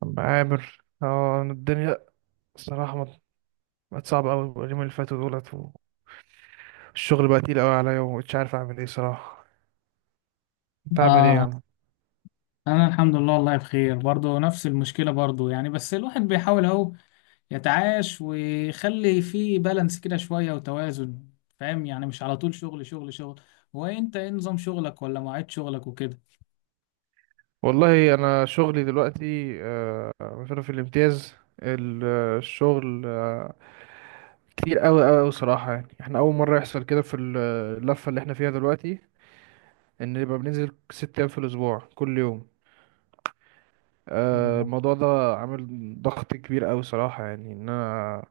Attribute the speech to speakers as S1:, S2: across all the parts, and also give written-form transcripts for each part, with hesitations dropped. S1: طب عامر اه الدنيا صراحة بقت صعبة أوي اليومين اللي فاتوا دولت، والشغل بقى تقيل أوي عليا ومش عارف أعمل إيه صراحة. أنت عامل إيه يا
S2: اه
S1: عم؟
S2: انا الحمد لله، والله بخير برضه، نفس المشكله برضه، يعني بس الواحد بيحاول اهو يتعايش ويخلي فيه بالانس كده شويه وتوازن. فاهم؟ يعني مش على طول شغل شغل شغل. هو انت ايه نظام شغلك، ولا مواعيد شغلك وكده؟
S1: والله أنا شغلي دلوقتي مثلا في الامتياز، الشغل كتير أوي أوي صراحة، يعني إحنا أول مرة يحصل كده في اللفة اللي إحنا فيها دلوقتي، إن يبقى بننزل ست أيام في الأسبوع كل يوم. الموضوع ده عامل ضغط كبير أوي صراحة، يعني إن أنا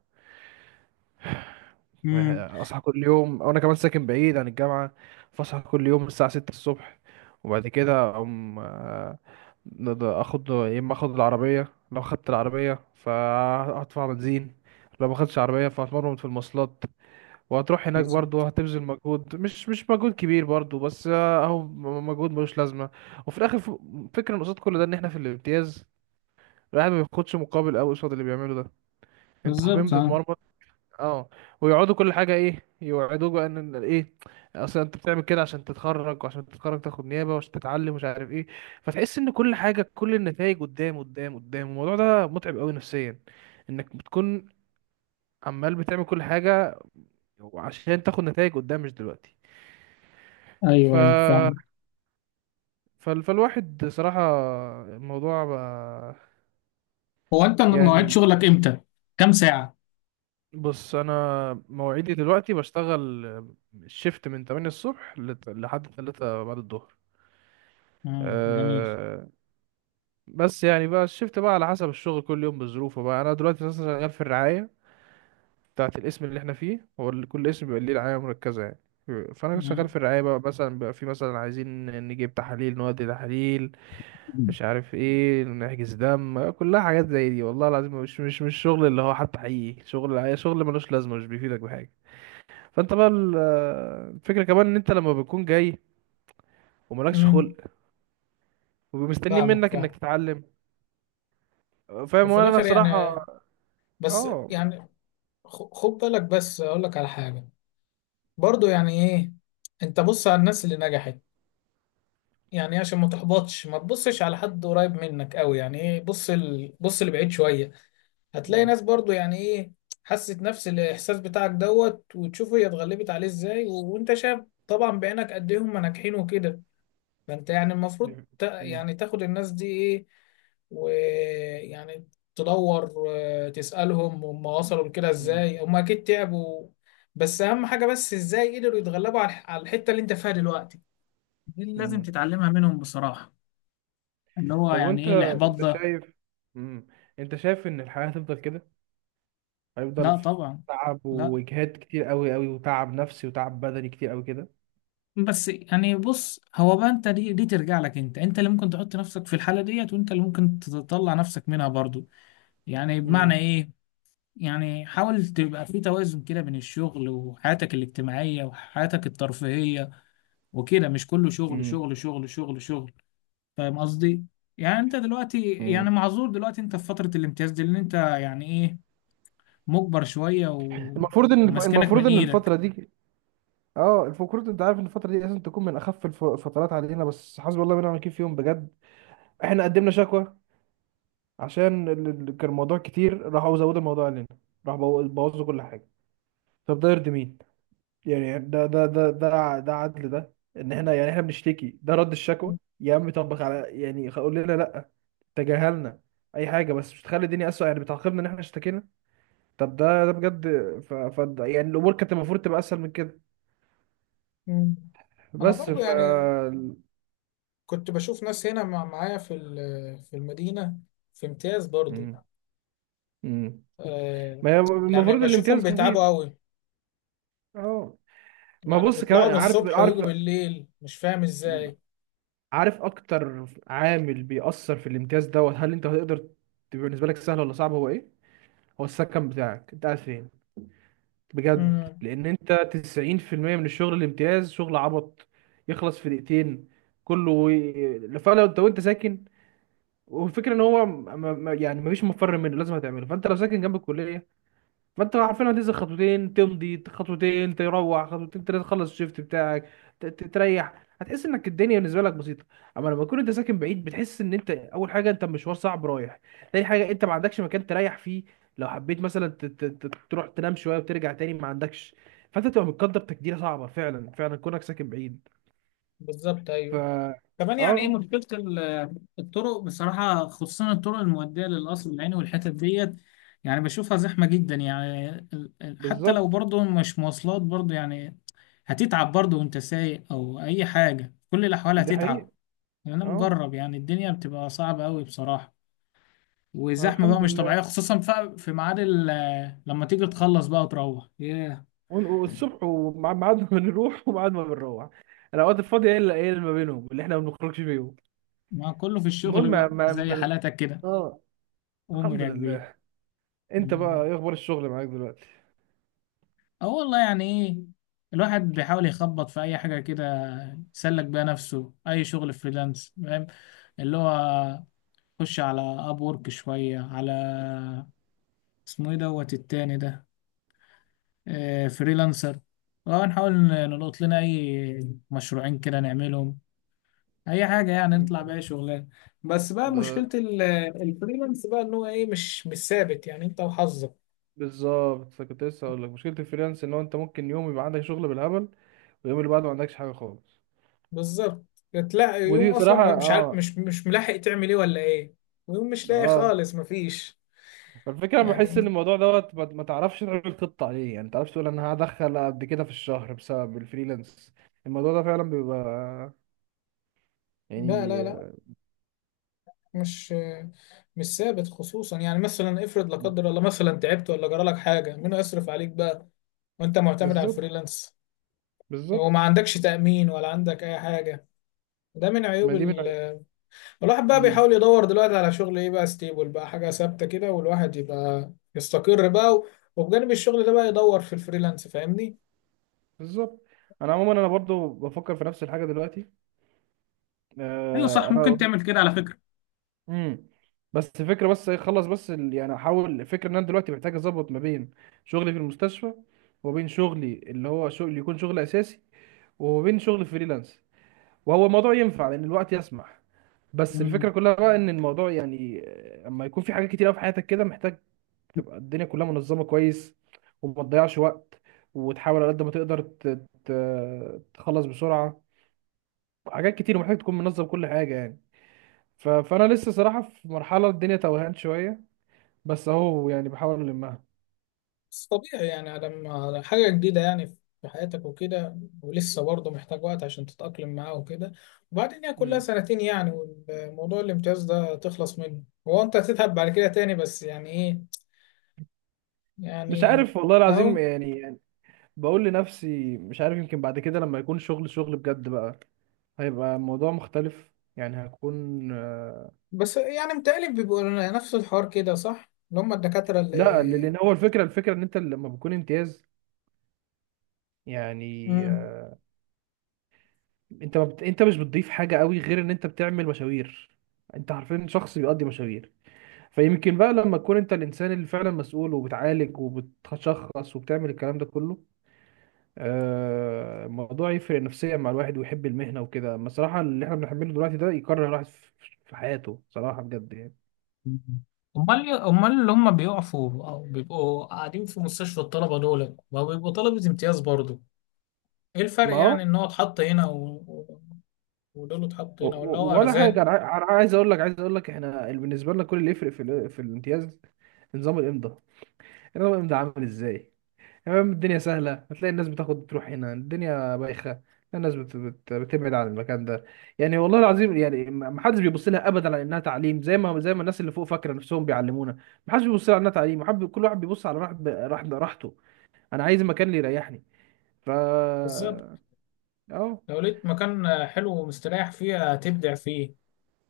S2: امم.
S1: اصحى كل يوم وانا كمان ساكن بعيد عن الجامعه، فاصحى كل يوم الساعه 6 الصبح، وبعد كده اقوم اخد، يا اما اخد العربيه، لو خدت العربيه فهدفع بنزين، لو ما خدتش عربيه فهتمرمط في المواصلات، وهتروح هناك
S2: بالظبط،
S1: برضه هتبذل مجهود، مش مجهود كبير برضه بس مجهود ملوش لازمه. وفي الاخر فكرة إن قصاد كل ده ان احنا في الامتياز الواحد ما بياخدش مقابل قوي قصاد اللي بيعمله ده. انت حرفيا
S2: بالظبط، اه.
S1: بتتمرمط. اه. ويقعدوا كل حاجه ايه يوعدوك بقى ان ايه، اصل انت بتعمل كده عشان تتخرج، وعشان تتخرج تاخد نيابه، وعشان تتعلم مش عارف ايه. فتحس ان كل حاجه، كل النتائج قدام قدام، الموضوع ده متعب قوي نفسيا، انك بتكون عمال بتعمل كل حاجه عشان تاخد نتائج قدام مش دلوقتي. ف
S2: ايوه، ايوه، فاهم.
S1: فالواحد صراحه الموضوع بقى،
S2: هو انت مواعيد
S1: يعني.
S2: شغلك امتى؟ كام ساعه؟
S1: بص، انا مواعيدي دلوقتي بشتغل الشيفت من 8 الصبح لحد 3 بعد الظهر.
S2: امم، جميل.
S1: أه، بس يعني بقى الشفت بقى على حسب الشغل، كل يوم بظروفه بقى. انا دلوقتي مثلا شغال في الرعايه بتاعه الاسم اللي احنا فيه، هو اللي كل اسم بيبقى ليه رعايه مركزه يعني. فانا شغال في
S2: امم.
S1: الرعايه بقى، مثلا بقى في مثلا عايزين نجيب تحاليل، نودي تحاليل، مش عارف ايه، نحجز دم، كلها حاجات زي دي. والله العظيم مش شغل اللي هو حتى، حقيقي شغل الرعايه شغل ملوش لازمه، مش بيفيدك بحاجه. فانت بقى الفكره كمان ان انت لما بتكون جاي وملكش
S2: امم.
S1: خلق ومستنيين
S2: فاهمك،
S1: منك انك
S2: فاهم.
S1: تتعلم. فاهم.
S2: وفي
S1: وانا أنا
S2: الاخر
S1: صراحه،
S2: يعني، بس
S1: اه.
S2: يعني، خد بالك بس اقول لك على حاجه. برضو، يعني ايه، انت بص على الناس اللي نجحت، يعني إيه، عشان ما تحبطش ما تبصش على حد قريب منك قوي، يعني ايه، بص لبعيد شوية. هتلاقي
S1: مم.
S2: ناس برضو يعني ايه، حست نفس الاحساس بتاعك دوت، وتشوف هي اتغلبت عليه ازاي، وانت شايف طبعا بعينك قد ايه هم ناجحين وكده. فانت يعني المفروض
S1: مم.
S2: يعني تاخد الناس دي ايه، ويعني تدور وتسألهم هم وصلوا لكده
S1: مم.
S2: ازاي. هم اكيد تعبوا، بس اهم حاجة بس ازاي قدروا يتغلبوا على الحتة اللي انت فيها دلوقتي، دي اللي لازم
S1: مم.
S2: تتعلمها منهم بصراحة، اللي هو
S1: طب
S2: يعني
S1: وانت،
S2: ايه الاحباط
S1: انت
S2: ده.
S1: شايف. مم. انت شايف ان الحياة هتفضل كده؟ هيفضل
S2: لا
S1: في
S2: طبعا.
S1: تعب
S2: لا،
S1: واجهاد كتير قوي قوي، وتعب نفسي وتعب بدني كتير قوي كده.
S2: بس يعني بص، هو بقى انت دي ترجع لك، انت اللي ممكن تحط نفسك في الحالة ديت، وانت اللي ممكن تطلع نفسك منها برضو. يعني بمعنى
S1: مم.
S2: ايه، يعني حاول تبقى في توازن كده بين الشغل وحياتك الاجتماعية وحياتك الترفيهية وكده، مش كله شغل
S1: مم.
S2: شغل شغل شغل شغل. فاهم قصدي؟ يعني انت دلوقتي يعني
S1: مم.
S2: معذور، دلوقتي انت في فترة الامتياز دي، لان انت يعني ايه مجبر شوية وماسكينك من
S1: المفروض ان
S2: ايدك.
S1: الفترة دي، اه، المفروض انت عارف ان الفترة دي لازم تكون من اخف الفترات علينا، بس حسبي الله ونعم الوكيل فيهم بجد. احنا قدمنا شكوى عشان كان الموضوع كتير، راحوا زودوا الموضوع علينا، راحوا بوظوا كل حاجة. طب ده يرضي مين؟ يعني ده ده عدل؟ ده ان احنا يعني احنا بنشتكي، ده رد الشكوى؟ يا عم طبق على يعني، قول لنا لا، تجاهلنا، اي حاجه، بس مش تخلي الدنيا اسوء، يعني بتعاقبنا ان احنا اشتكينا. طب ده بجد. ف يعني الامور كانت المفروض تبقى اسهل من كده،
S2: مم. انا
S1: بس
S2: برضو
S1: ف.
S2: يعني كنت بشوف ناس هنا معايا في المدينة، في امتياز برضو.
S1: مم. مم.
S2: آه
S1: ما هي
S2: يعني
S1: المفروض
S2: بشوفهم
S1: الامتياز
S2: بيتعبوا
S1: خفيف.
S2: قوي،
S1: اه. ما
S2: يعني
S1: بص،
S2: بيطلعوا
S1: كمان
S2: من
S1: عارف
S2: الصبح
S1: عارف
S2: ويجوا بالليل، مش فاهم ازاي.
S1: عارف اكتر عامل بيأثر في الامتياز دوت، هل انت هتقدر تبقى بالنسبه لك سهل ولا صعب؟ هو ايه هو السكن بتاعك، انت قاعد فين؟ بجد،
S2: امم،
S1: لان انت 90% من الشغل الامتياز شغل عبط، يخلص في دقيقتين، كله فلو انت وانت ساكن، والفكره ان هو يعني مفيش مفر منه لازم هتعمله، فانت لو ساكن جنب الكليه فانت عارفين هتنزل خطوتين، تمضي خطوتين، تروح خطوتين تلاته، تخلص الشيفت بتاعك، تريح، هتحس انك الدنيا بالنسبه لك بسيطه. اما لما تكون انت ساكن بعيد، بتحس ان انت اول حاجه انت مشوار صعب رايح، تاني حاجه انت ما عندكش مكان تريح فيه، لو حبيت مثلا تروح تنام شويه وترجع تاني ما عندكش. فانت تبقى متقدر تقديره صعبه فعلا، فعلا كونك ساكن بعيد.
S2: بالظبط،
S1: ف،
S2: ايوه. كمان يعني ايه
S1: اه،
S2: مشكله الطرق بصراحه، خصوصا الطرق المؤديه للقصر العيني والحتت ديت. يعني بشوفها زحمه جدا، يعني حتى لو
S1: بالظبط.
S2: برضه مش مواصلات برضه، يعني هتتعب برضه، وانت سايق او اي حاجه، في كل الاحوال
S1: دي حقيقه.
S2: هتتعب. يعني انا
S1: اه.
S2: مجرب، يعني الدنيا بتبقى صعبه قوي بصراحه، وزحمه بقى
S1: الحمد
S2: مش
S1: لله.
S2: طبيعيه، خصوصا في ميعاد لما تيجي تخلص بقى وتروح، ياه.
S1: والصبح وميعاد ما بنروح وميعاد ما بنروح، الاوقات الفاضيه هي اللي اللي ما بينهم اللي احنا ما بنخرجش فيهم.
S2: ما كله في
S1: المهم
S2: الشغل
S1: ما
S2: بقى زي
S1: ما
S2: حالاتك كده.
S1: اه.
S2: أمور
S1: الحمد
S2: يا كبير.
S1: لله. انت بقى ايه اخبار الشغل معاك دلوقتي؟
S2: أه، والله يعني إيه، الواحد بيحاول يخبط في أي حاجة كده يسلك بيها نفسه، أي شغل فريلانس، فاهم؟ اللي هو، خش على أب وورك شوية، على اسمه إيه دوت التاني ده، فريلانسر. ونحاول نلقط لنا أي مشروعين كده نعملهم، أي حاجة يعني،
S1: انت
S2: نطلع بأي شغلانة. بس بقى
S1: ده
S2: مشكلة الفريلانس بقى إن هو إيه، مش ثابت، يعني أنت وحظك.
S1: بالظبط كنت لسه هقول لك، مشكله الفريلانس ان هو انت ممكن يوم يبقى عندك شغل بالهبل، واليوم اللي بعده ما عندكش حاجه خالص.
S2: بالظبط. تلاقي
S1: ودي
S2: يوم اصلا
S1: بصراحه،
S2: مش عارف،
S1: اه،
S2: مش ملاحق تعمل ايه ولا ايه، ويوم مش لاقي
S1: اه،
S2: خالص مفيش،
S1: فالفكره انا
S2: يعني.
S1: بحس ان الموضوع دوت ما تعرفش تعمل خطه عليه، يعني ما تعرفش تقول انا هدخل قد كده في الشهر بسبب الفريلانس. الموضوع ده فعلا بيبقى
S2: لا
S1: يعني،
S2: لا لا، مش مش ثابت، خصوصا يعني مثلا افرض لا قدر الله مثلا تعبت ولا جرى لك حاجه، مين يصرف عليك بقى وانت معتمد على
S1: بالظبط،
S2: الفريلانس؟ وما
S1: بالظبط.
S2: عندكش تامين ولا عندك اي حاجه. ده من
S1: ما
S2: عيوب.
S1: دي من،
S2: الواحد بقى
S1: امم،
S2: بيحاول يدور دلوقتي على شغل ايه بقى، ستيبل بقى، حاجه ثابته كده، والواحد يبقى يستقر بقى، وبجانب الشغل ده بقى يدور في الفريلانس، فاهمني؟
S1: بالظبط. انا عموما انا برضو بفكر في نفس الحاجه دلوقتي،
S2: ايوه
S1: آه
S2: صح، ممكن
S1: انا.
S2: تعمل كده على فكرة.
S1: امم. بس فكره بس إيه، خلص بس يعني احاول، الفكره ان انا دلوقتي محتاج اظبط ما بين شغلي في المستشفى، وبين شغلي اللي هو شغل يكون شغل اساسي، وبين شغل فريلانس، وهو الموضوع ينفع لان الوقت يسمح. بس
S2: مم.
S1: الفكره كلها بقى ان الموضوع يعني اما يكون في حاجات كتير أوي في حياتك كده، محتاج تبقى الدنيا كلها منظمة كويس، وما تضيعش وقت، وتحاول على قد ما تقدر تخلص بسرعة، حاجات كتير ومحتاج تكون منظم كل حاجة يعني. ف... فأنا لسه صراحة في مرحلة الدنيا توهان شوية، بس أهو يعني بحاول ألمها.
S2: بس طبيعي، يعني على ما على حاجة جديدة، يعني في حياتك وكده، ولسه برضه محتاج وقت عشان تتأقلم معاه وكده، وبعدين هي كلها
S1: مم.
S2: سنتين يعني، والموضوع الامتياز ده تخلص منه. هو أنت هتتعب بعد كده تاني، بس يعني إيه،
S1: مش
S2: يعني،
S1: عارف والله العظيم
S2: أهو.
S1: يعني, يعني، بقول لنفسي مش عارف، يمكن بعد كده لما يكون شغل، شغل بجد بقى، هيبقى الموضوع مختلف، يعني هكون
S2: بس يعني متهيألي بيبقوا نفس الحوار كده، صح؟ اللي هم الدكاترة
S1: لا.
S2: اللي...
S1: لأن هو الفكرة إن أنت لما بتكون امتياز، يعني
S2: مم.
S1: انت ما بت... انت مش بتضيف حاجه قوي غير ان انت بتعمل مشاوير، انت عارفين شخص بيقضي مشاوير. فيمكن بقى لما تكون انت الانسان اللي فعلا مسؤول، وبتعالج وبتشخص وبتعمل الكلام ده كله، الموضوع يفرق نفسيا مع الواحد ويحب المهنه وكده، اما الصراحه اللي احنا بنحمله دلوقتي ده يكره الواحد في في حياته صراحه بجد يعني.
S2: امال اللي هم بيقفوا او بيبقوا قاعدين في مستشفى الطلبه، دول ما بيبقوا طلبه امتياز برضو؟ ايه
S1: ما
S2: الفرق
S1: هو
S2: يعني، ان هو اتحط هنا و- ودول اتحط هنا، ولا هو
S1: ولا
S2: ارزاق؟
S1: حاجه، انا انا عايز اقول لك، عايز اقول لك احنا بالنسبه لنا كل اللي يفرق في في الامتياز نظام الامضاء. نظام الامضاء عامل ازاي، تمام، الدنيا سهلة، هتلاقي الناس بتاخد تروح هنا الدنيا بايخة الناس بتبعد عن المكان ده. يعني والله العظيم يعني، ما حدش بيبص لها ابدا على انها تعليم، زي ما الناس اللي فوق فاكره نفسهم بيعلمونا. ما حدش بيبص لها على انها تعليم، كل واحد بيبص على راحت ب... راحت راحته، انا عايز مكان اللي يريحني. ف،
S2: بالظبط.
S1: اه،
S2: لو لقيت مكان حلو ومستريح فيه هتبدع فيه،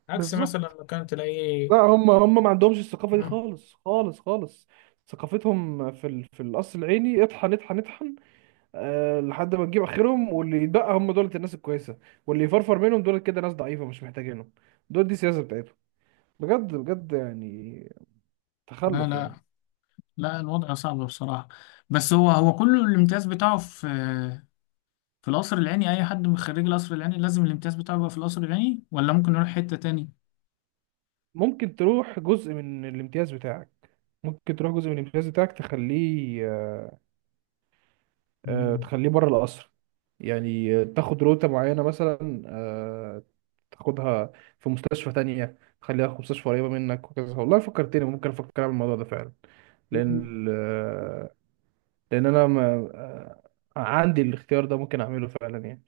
S2: عكس مثلا
S1: بالظبط.
S2: مكان تلاقيه.
S1: لا، هم ما عندهمش الثقافة دي
S2: مم.
S1: خالص خالص. ثقافتهم في في القصر العيني اطحن اطحن، لحد ما تجيب اخرهم، واللي يتبقى هم دولت الناس الكويسه، واللي يفرفر منهم دولت كده ناس ضعيفه مش محتاجينهم. دول دي السياسه بتاعتهم، بجد بجد يعني،
S2: لا
S1: تخلف
S2: لا
S1: يعني.
S2: لا، الوضع صعب بصراحة. بس هو كله الامتياز بتاعه في القصر العيني. أي حد من خريج القصر العيني لازم الامتياز بتاعه يبقى في القصر العيني؟ ولا ممكن نروح حتة تاني؟
S1: ممكن تروح جزء من الامتياز بتاعك، ممكن تروح جزء من الامتياز بتاعك تخليه
S2: مم.
S1: تخليه بره القصر، يعني تاخد روتة معينة مثلا، تاخدها في مستشفى تانية، تخليها في مستشفى قريبة منك وكذا. والله فكرتني، ممكن أفكر أعمل الموضوع ده فعلا، لأن لان انا ما آه، عندي الاختيار ده ممكن اعمله فعلا يعني.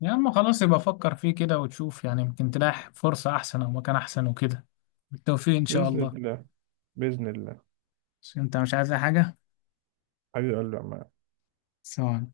S2: يا اما خلاص يبقى فكر فيه كده وتشوف، يعني يمكن تلاقي فرصة أحسن أو مكان أحسن وكده. بالتوفيق إن شاء
S1: باذن
S2: الله.
S1: الله، باذن الله.
S2: بس انت مش عايز أي حاجة؟
S1: حبيبي قلبي يا عم.
S2: سلام عليكم.